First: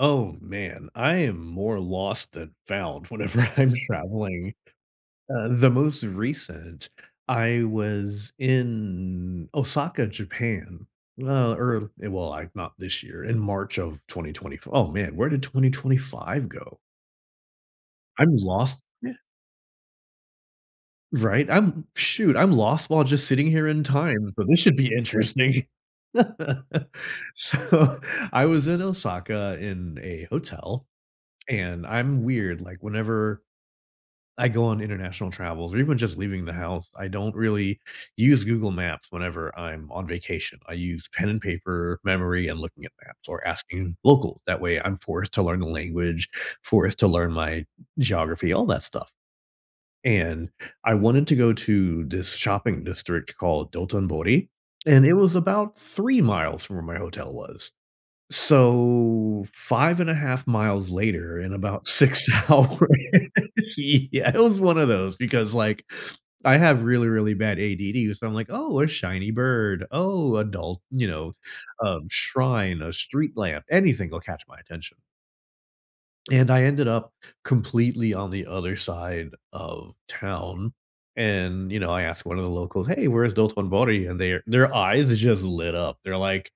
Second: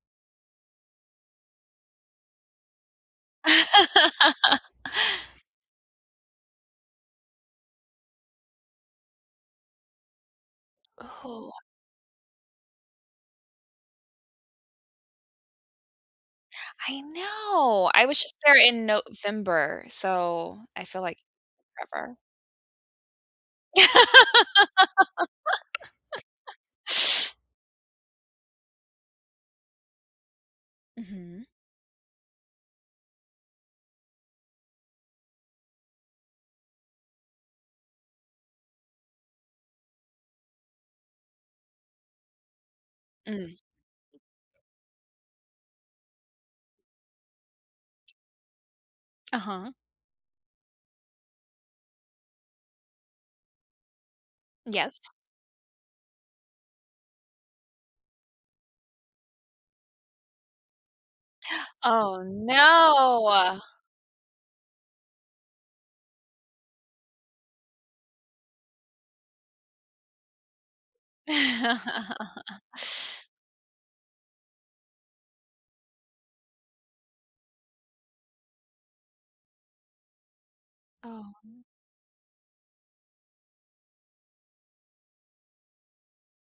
Oh, man, I am more lost than found whenever I'm traveling. Uh, the most recent, I was in Osaka, Japan, uh, Oh. or, eh, well, I, not this year, in March of 2020 f oh man, where did 2025 go? I know. I was I'm just there lost, in yeah. November, so I feel like Right, I'm, forever. shoot, I'm lost while just sitting here in time, so this should be interesting. So, I was in Osaka in a hotel, Mhm. and I'm weird, like, whenever I go on international travels or even just leaving the house I don't really use Google Maps whenever I'm on vacation. I use pen and paper, memory, and looking at maps or Mm. asking locals. That way I'm forced to learn the language, forced to learn my geography, all that stuff. Uh-huh. And I wanted to go to this shopping district called Dotonbori, Yes. and it was about 3 miles from where my hotel was. So, 5 and a half miles later in about Oh, 6 hours, no. yeah, it was one of those, because, like, I have really, really bad ADD so I'm, like, oh, a shiny bird, oh, adult, you know, um, shrine, a street lamp, anything will catch my attention. And I ended up completely on the other side of town, Oh. and, you know, I asked one of the locals, hey, where's Dotonbori? And their their eyes just lit up. They're, like,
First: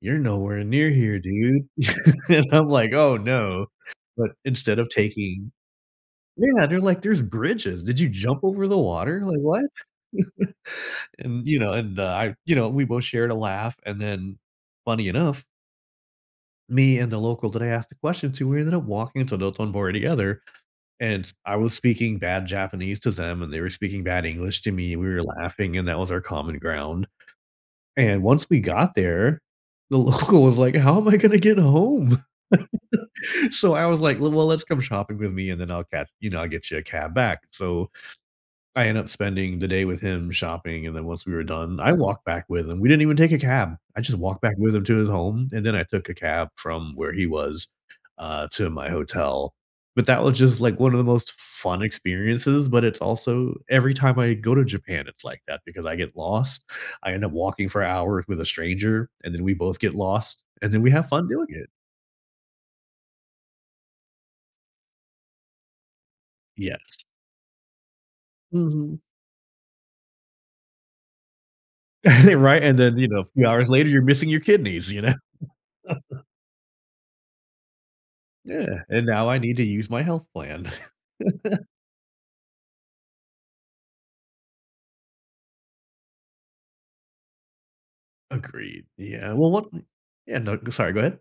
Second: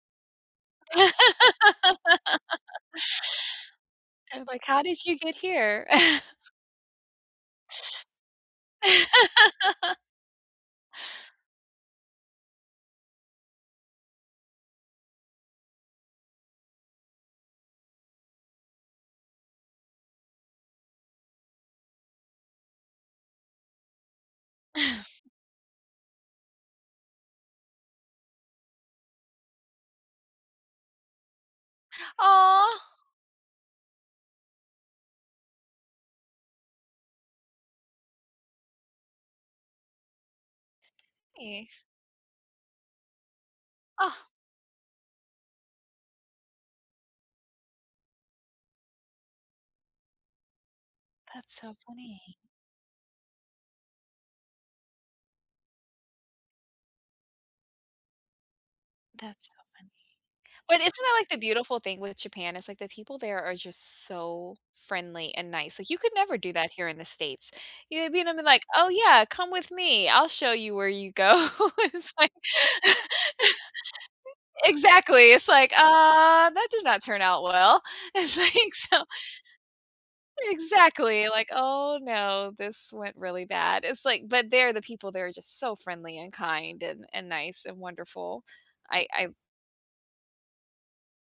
"You're nowhere near here, dude." And I'm, like, "Oh, no," but I'm, like, instead how of did you get taking here? yeah, they're like, "There's bridges. Did you jump over the water? Like, what?" And, you know, and I, you know, we both shared a laugh and then funny enough me and the local that I asked the question to, we ended up walking to Dotonbori together, and s I was speaking bad Japanese to them, and they were speaking bad English to me and we were laughing, and that was our common ground. And once we got there, the local was, like, how am I gonna get home? Aw. So I was, like, l well, let's come shopping with me and then I'll catch, you know, I'll get you a cab back. So, I end up spending the day with him shopping, and then once we were done, Yes. I walked back with him. We didn't even take a cab, I just Oh. walked back with him to his home, and then I took a cab from where he was, uh, to my hotel, but that was just, like, one of the most That's so fun funny. experiences, but it's also, every time I go to Japan, it's, like, that because I get lost, I end up walking for hours with a stranger, and then That's so we both funny. get lost, and But then we isn't have that, fun like, the doing it. beautiful thing with Japan? It's, like, the people there are just so friendly and nice. Like, you could never do that here in Yes. the states, you know, I mean I'm, like, oh, Mhm. yeah, come with me I'll show you where you go. It's, like Right, and then, you know, a few hours later you're missing your kidneys, you know. Exactly it's, like, uh, that did not turn out well. It's, like, Yeah, so and now I need to use my health plan. Exactly like, "Oh, no, this went really bad." It's, like, but they're the people they are just so friendly and kind and and nice and wonderful. Agreed, I I yeah, well, look m yeah, no, g sorry, go ahead.